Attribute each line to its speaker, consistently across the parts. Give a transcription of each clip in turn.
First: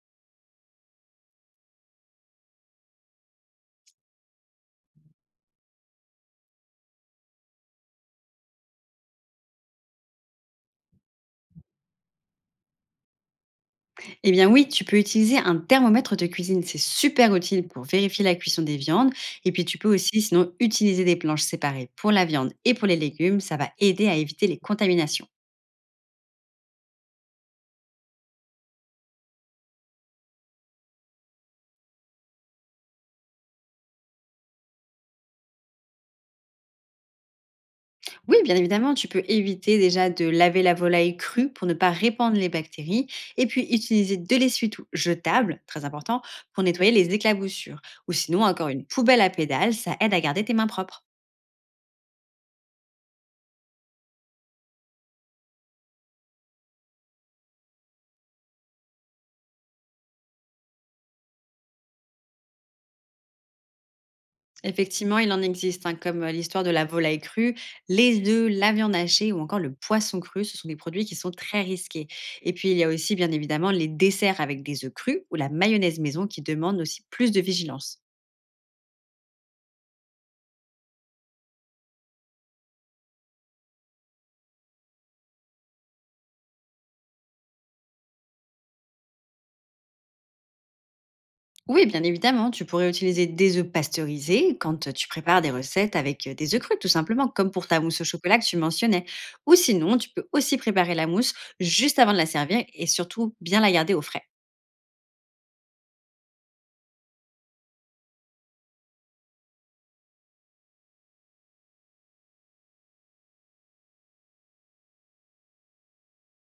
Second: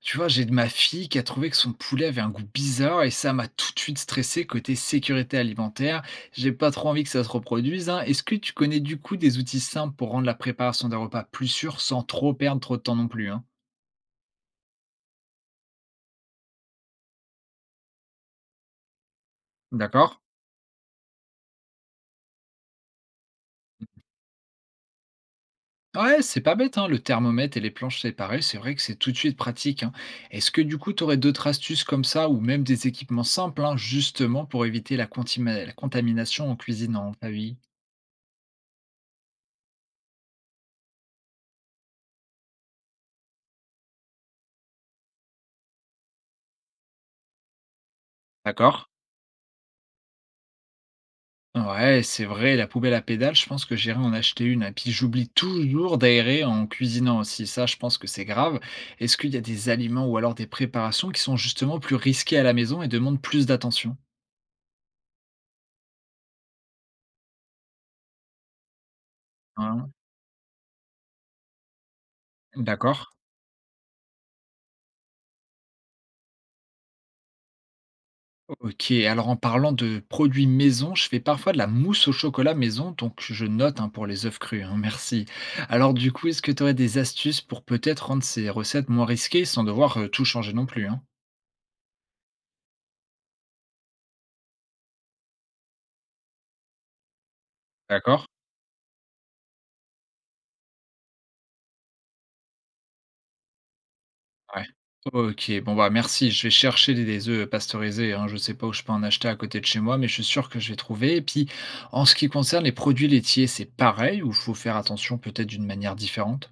Speaker 1: Tu vois, j'ai de ma fille qui a trouvé que son poulet avait un goût bizarre et ça m'a tout de suite stressé côté sécurité alimentaire. J'ai pas trop envie que ça se reproduise, hein. Est-ce que tu connais du coup des outils simples pour rendre la préparation des repas plus sûre sans trop perdre trop de temps non plus, hein?
Speaker 2: Eh bien oui, tu peux utiliser un thermomètre de cuisine, c'est super utile pour vérifier la cuisson des viandes. Et puis tu peux
Speaker 1: D'accord.
Speaker 2: aussi sinon utiliser des planches séparées pour la viande et pour les légumes, ça va aider à éviter les contaminations.
Speaker 1: Ouais, c'est pas bête, hein, le thermomètre et les planches séparées, c'est vrai que c'est tout de suite pratique, hein. Est-ce que du coup, tu aurais d'autres astuces comme ça ou même des équipements simples, hein, justement pour éviter la, la contamination en cuisine en famille?
Speaker 2: Oui, bien évidemment, tu peux éviter déjà de laver la volaille crue pour ne pas répandre les bactéries. Et puis utiliser de l'essuie-tout jetable, très important, pour nettoyer les éclaboussures. Ou sinon encore une
Speaker 1: D'accord.
Speaker 2: poubelle à pédales, ça aide à garder tes mains propres.
Speaker 1: Ouais, c'est vrai, la poubelle à pédales, je pense que j'irai en acheter une. Et puis j'oublie toujours d'aérer en cuisinant aussi. Ça, je pense que c'est grave. Est-ce qu'il y a des aliments ou alors des préparations qui sont justement plus risqués à la maison et demandent plus d'attention?
Speaker 2: Effectivement, il en existe, hein, comme l'histoire de la volaille crue, les œufs, la viande hachée ou encore le
Speaker 1: Hein?
Speaker 2: poisson cru. Ce sont des produits qui sont très risqués. Et puis, il y a
Speaker 1: D'accord.
Speaker 2: aussi, bien évidemment, les desserts avec des œufs crus ou la mayonnaise maison qui demandent aussi plus de vigilance.
Speaker 1: Ok. Alors en parlant de produits maison, je fais parfois de la mousse au chocolat maison, donc je note, hein, pour les œufs crus, hein, merci. Alors du coup, est-ce que tu aurais des astuces pour peut-être rendre ces recettes moins risquées sans devoir tout changer non plus, hein?
Speaker 2: Oui, bien évidemment, tu pourrais utiliser des œufs pasteurisés quand tu prépares des recettes avec des œufs crus, tout simplement, comme pour ta mousse au
Speaker 1: D'accord?
Speaker 2: chocolat que tu mentionnais. Ou sinon, tu peux aussi préparer la mousse juste avant de la servir et surtout bien la garder au frais.
Speaker 1: Ouais. OK, bon, bah, merci. Je vais chercher des œufs pasteurisés, hein. Je sais pas où je peux en acheter à côté de chez moi, mais je suis sûr que je vais trouver et puis, en ce qui concerne les produits laitiers, c'est pareil ou faut faire attention peut-être d'une manière différente?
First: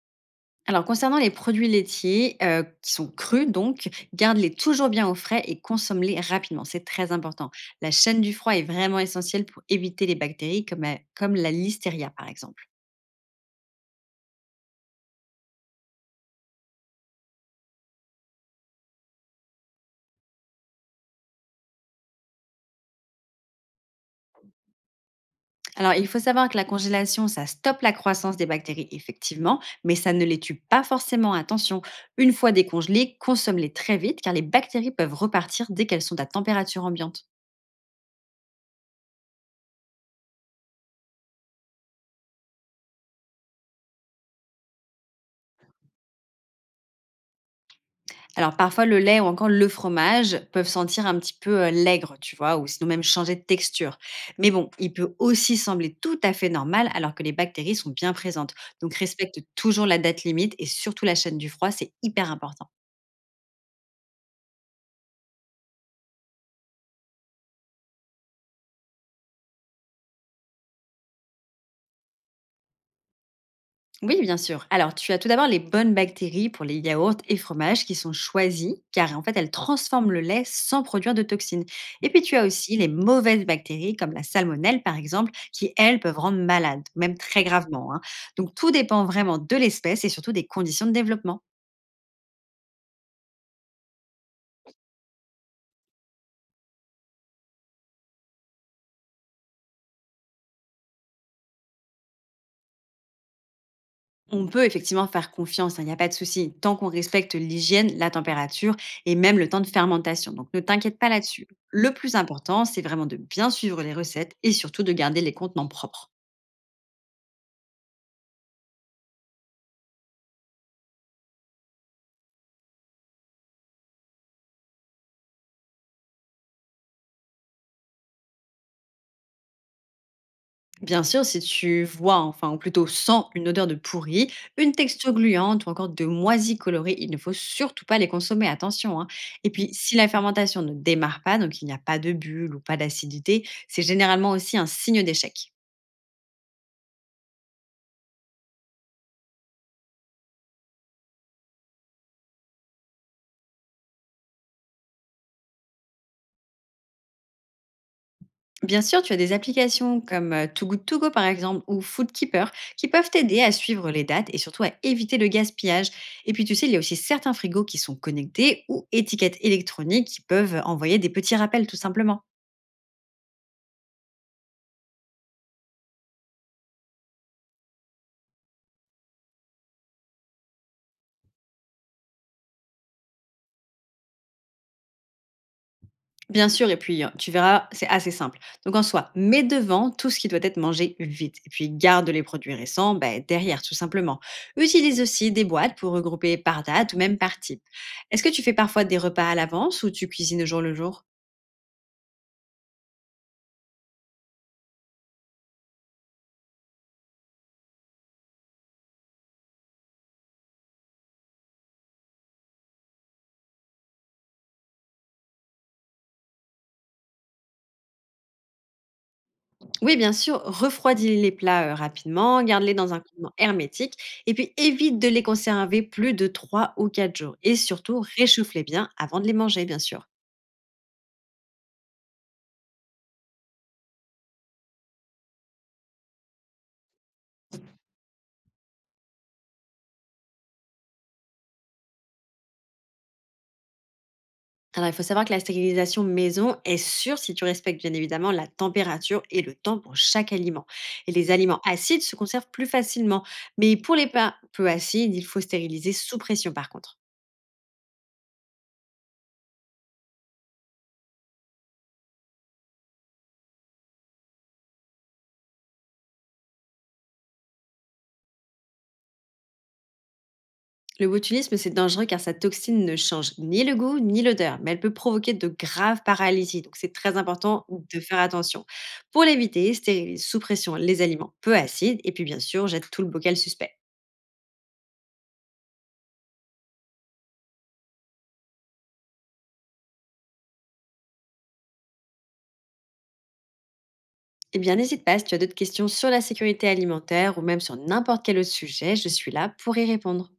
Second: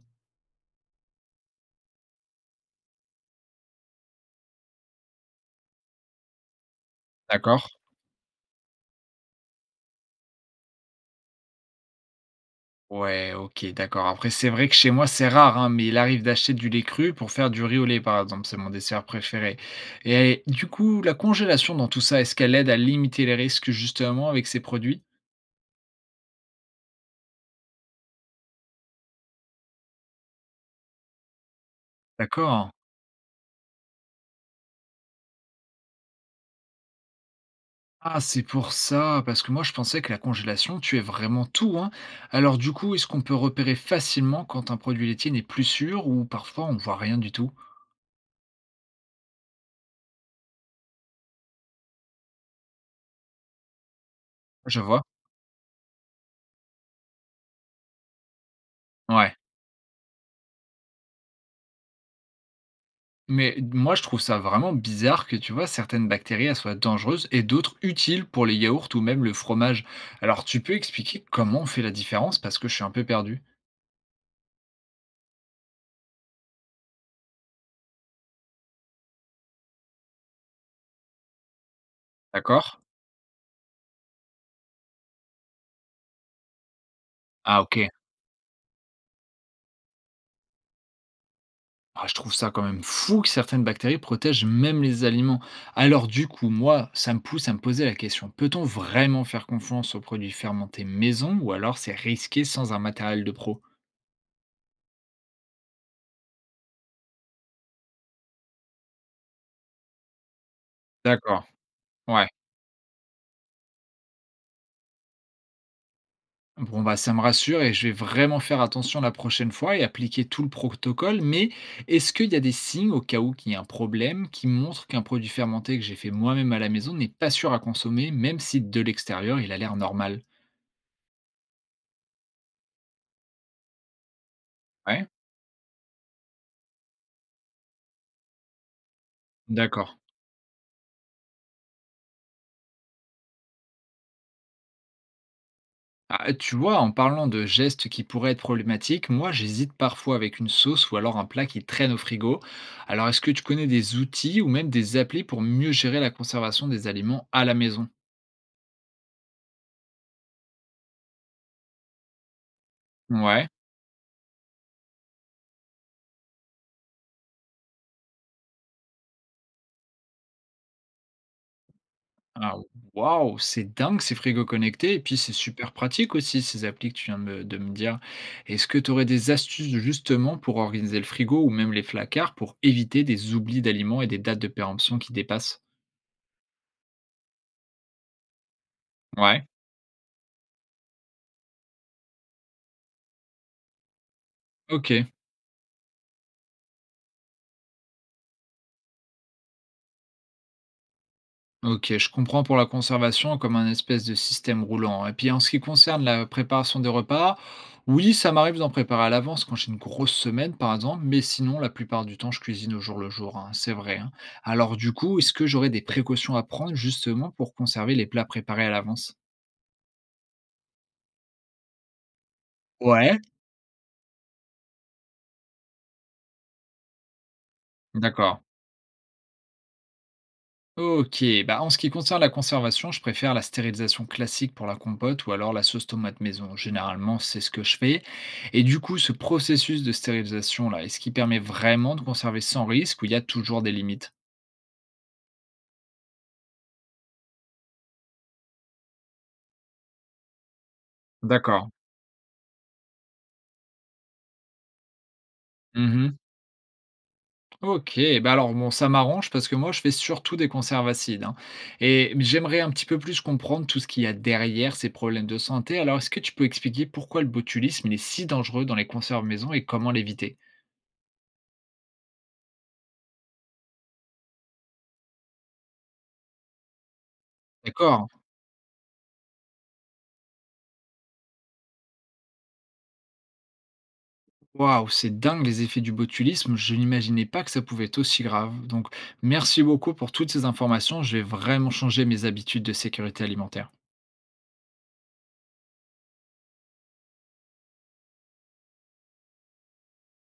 Speaker 2: Alors concernant les produits laitiers, qui sont crus donc, garde-les toujours bien au frais et consomme-les rapidement, c'est très important.
Speaker 1: D'accord.
Speaker 2: La chaîne du froid est vraiment essentielle pour éviter les bactéries comme, comme la listeria par exemple.
Speaker 1: Ouais, OK, d'accord. Après, c'est vrai que chez moi, c'est rare, hein, mais il arrive d'acheter du lait cru pour faire du riz au lait, par exemple. C'est mon dessert préféré et du coup, la congélation dans tout ça, est-ce qu'elle aide à limiter les risques justement avec ces produits?
Speaker 2: Alors il faut savoir que la congélation, ça stoppe la croissance des bactéries effectivement, mais ça ne les tue pas forcément, attention. Une fois
Speaker 1: D'accord.
Speaker 2: décongelées, consomme-les très vite car les bactéries peuvent repartir dès qu'elles sont à température ambiante.
Speaker 1: Ah, c'est pour ça, parce que moi je pensais que la congélation tuait vraiment tout, hein. Alors du coup, est-ce qu'on peut repérer facilement quand un produit laitier n'est plus sûr ou parfois on voit rien du tout?
Speaker 2: Alors parfois, le lait ou encore le fromage peuvent sentir un petit peu l'aigre, tu vois, ou sinon même changer de texture. Mais bon,
Speaker 1: Je
Speaker 2: il
Speaker 1: vois.
Speaker 2: peut aussi sembler tout à fait normal alors que les bactéries sont bien présentes. Donc
Speaker 1: Ouais.
Speaker 2: respecte toujours la date limite et surtout la chaîne du froid, c'est hyper important.
Speaker 1: Mais moi je trouve ça vraiment bizarre que tu vois certaines bactéries elles soient dangereuses et d'autres utiles pour les yaourts ou même le fromage. Alors tu peux expliquer comment on fait la différence parce que je suis un peu perdu.
Speaker 2: Oui, bien sûr. Alors, tu as tout d'abord les bonnes bactéries pour les yaourts et fromages qui sont choisies, car en fait, elles transforment le lait sans produire de toxines. Et puis, tu as aussi
Speaker 1: D'accord?
Speaker 2: les mauvaises bactéries, comme la salmonelle, par exemple, qui, elles, peuvent rendre malades, même très
Speaker 1: Ah, ok.
Speaker 2: gravement, hein. Donc, tout dépend vraiment de l'espèce et surtout des conditions de développement.
Speaker 1: Ah, je trouve ça quand même fou que certaines bactéries protègent même les aliments. Alors du coup, moi, ça me pousse à me poser la question, peut-on vraiment faire confiance aux produits fermentés maison ou alors c'est risqué sans un matériel de pro?
Speaker 2: On peut effectivement faire confiance, hein, il n'y a pas de souci, tant qu'on respecte l'hygiène, la température et même le temps de fermentation. Donc, ne t'inquiète pas là-dessus.
Speaker 1: D'accord,
Speaker 2: Le plus
Speaker 1: ouais.
Speaker 2: important, c'est vraiment de bien suivre les recettes et surtout de garder les contenants propres.
Speaker 1: Bon bah ça me rassure et je vais vraiment faire attention la prochaine fois et appliquer tout le protocole, mais est-ce qu'il y a des signes au cas où qu'il y a un problème qui montrent qu'un produit fermenté que j'ai fait moi-même à la maison n'est pas sûr à consommer, même si de l'extérieur il a l'air normal?
Speaker 2: Bien sûr, si tu vois, enfin, ou plutôt sens une odeur de pourri, une
Speaker 1: Ouais,
Speaker 2: texture gluante ou encore de moisi colorée, il ne faut surtout pas les consommer, attention, hein. Et puis,
Speaker 1: d'accord.
Speaker 2: si la fermentation ne démarre pas, donc il n'y a pas de bulles ou pas d'acidité, c'est généralement aussi un signe d'échec.
Speaker 1: Ah, tu vois, en parlant de gestes qui pourraient être problématiques, moi j'hésite parfois avec une sauce ou alors un plat qui traîne au frigo. Alors est-ce que tu connais des outils ou même des applis pour mieux gérer la conservation des aliments à la maison?
Speaker 2: Bien sûr, tu as des applications comme Too Good To Go par exemple ou Foodkeeper qui peuvent t'aider
Speaker 1: Ouais.
Speaker 2: à suivre les dates et surtout à éviter le gaspillage. Et puis tu sais, il y a aussi certains frigos qui sont connectés ou étiquettes électroniques qui peuvent envoyer des petits rappels tout simplement.
Speaker 1: Ah, waouh, c'est dingue ces frigos connectés et puis c'est super pratique aussi ces applis que tu viens de me dire. Est-ce que tu aurais des astuces justement pour organiser le frigo ou même les placards pour éviter des oublis d'aliments et des dates de péremption qui dépassent?
Speaker 2: Bien sûr, et puis tu verras, c'est assez simple. Donc en soi, mets
Speaker 1: Ouais.
Speaker 2: devant tout ce qui doit être mangé vite et puis garde les produits récents, ben derrière tout simplement. Utilise
Speaker 1: Ok.
Speaker 2: aussi des boîtes pour regrouper par date ou même par type. Est-ce que tu fais parfois des repas à l'avance ou tu cuisines au jour le jour?
Speaker 1: Ok, je comprends pour la conservation comme un espèce de système roulant, hein. Et puis en ce qui concerne la préparation des repas, oui, ça m'arrive d'en préparer à l'avance quand j'ai une grosse semaine, par exemple, mais sinon, la plupart du temps, je cuisine au jour le jour, hein, c'est vrai, hein. Alors du coup, est-ce que j'aurais des précautions à prendre justement pour conserver les plats préparés à l'avance?
Speaker 2: Oui, bien sûr, refroidis les plats, rapidement, garde-les dans un
Speaker 1: Ouais.
Speaker 2: contenant hermétique et puis évite de les conserver plus de 3 ou 4 jours et surtout
Speaker 1: D'accord.
Speaker 2: réchauffe-les bien avant de les manger, bien sûr.
Speaker 1: Ok, bah en ce qui concerne la conservation, je préfère la stérilisation classique pour la compote ou alors la sauce tomate maison. Généralement, c'est ce que je fais. Et du coup, ce processus de stérilisation là, est-ce qu'il permet vraiment de conserver sans risque ou il y a toujours des limites?
Speaker 2: Alors, il faut savoir que la stérilisation maison est sûre si tu respectes bien évidemment la température et le temps pour chaque aliment. Et les aliments
Speaker 1: D'accord.
Speaker 2: acides se conservent plus facilement. Mais pour les pains peu acides, il faut stériliser
Speaker 1: Mhm.
Speaker 2: sous pression par contre.
Speaker 1: Ok, bah alors bon, ça m'arrange parce que moi je fais surtout des conserves acides, hein. Et j'aimerais un petit peu plus comprendre tout ce qu'il y a derrière ces problèmes de santé. Alors est-ce que tu peux expliquer pourquoi le botulisme il est si dangereux dans les conserves maison et comment l'éviter?
Speaker 2: Le botulisme, c'est dangereux car sa toxine ne change ni le goût ni l'odeur, mais elle peut provoquer de graves paralysies. Donc, c'est très important de
Speaker 1: D'accord.
Speaker 2: faire attention. Pour l'éviter, stérilise sous pression les aliments peu acides et puis bien sûr, jette tout le bocal suspect.
Speaker 1: Waouh, c'est dingue les effets du botulisme. Je n'imaginais pas que ça pouvait être aussi grave. Donc, merci beaucoup pour toutes ces informations. Je vais vraiment changer mes habitudes de sécurité alimentaire.
Speaker 2: Eh bien, n'hésite pas, si tu as d'autres questions sur la sécurité alimentaire ou même sur n'importe quel autre sujet, je suis là pour y répondre.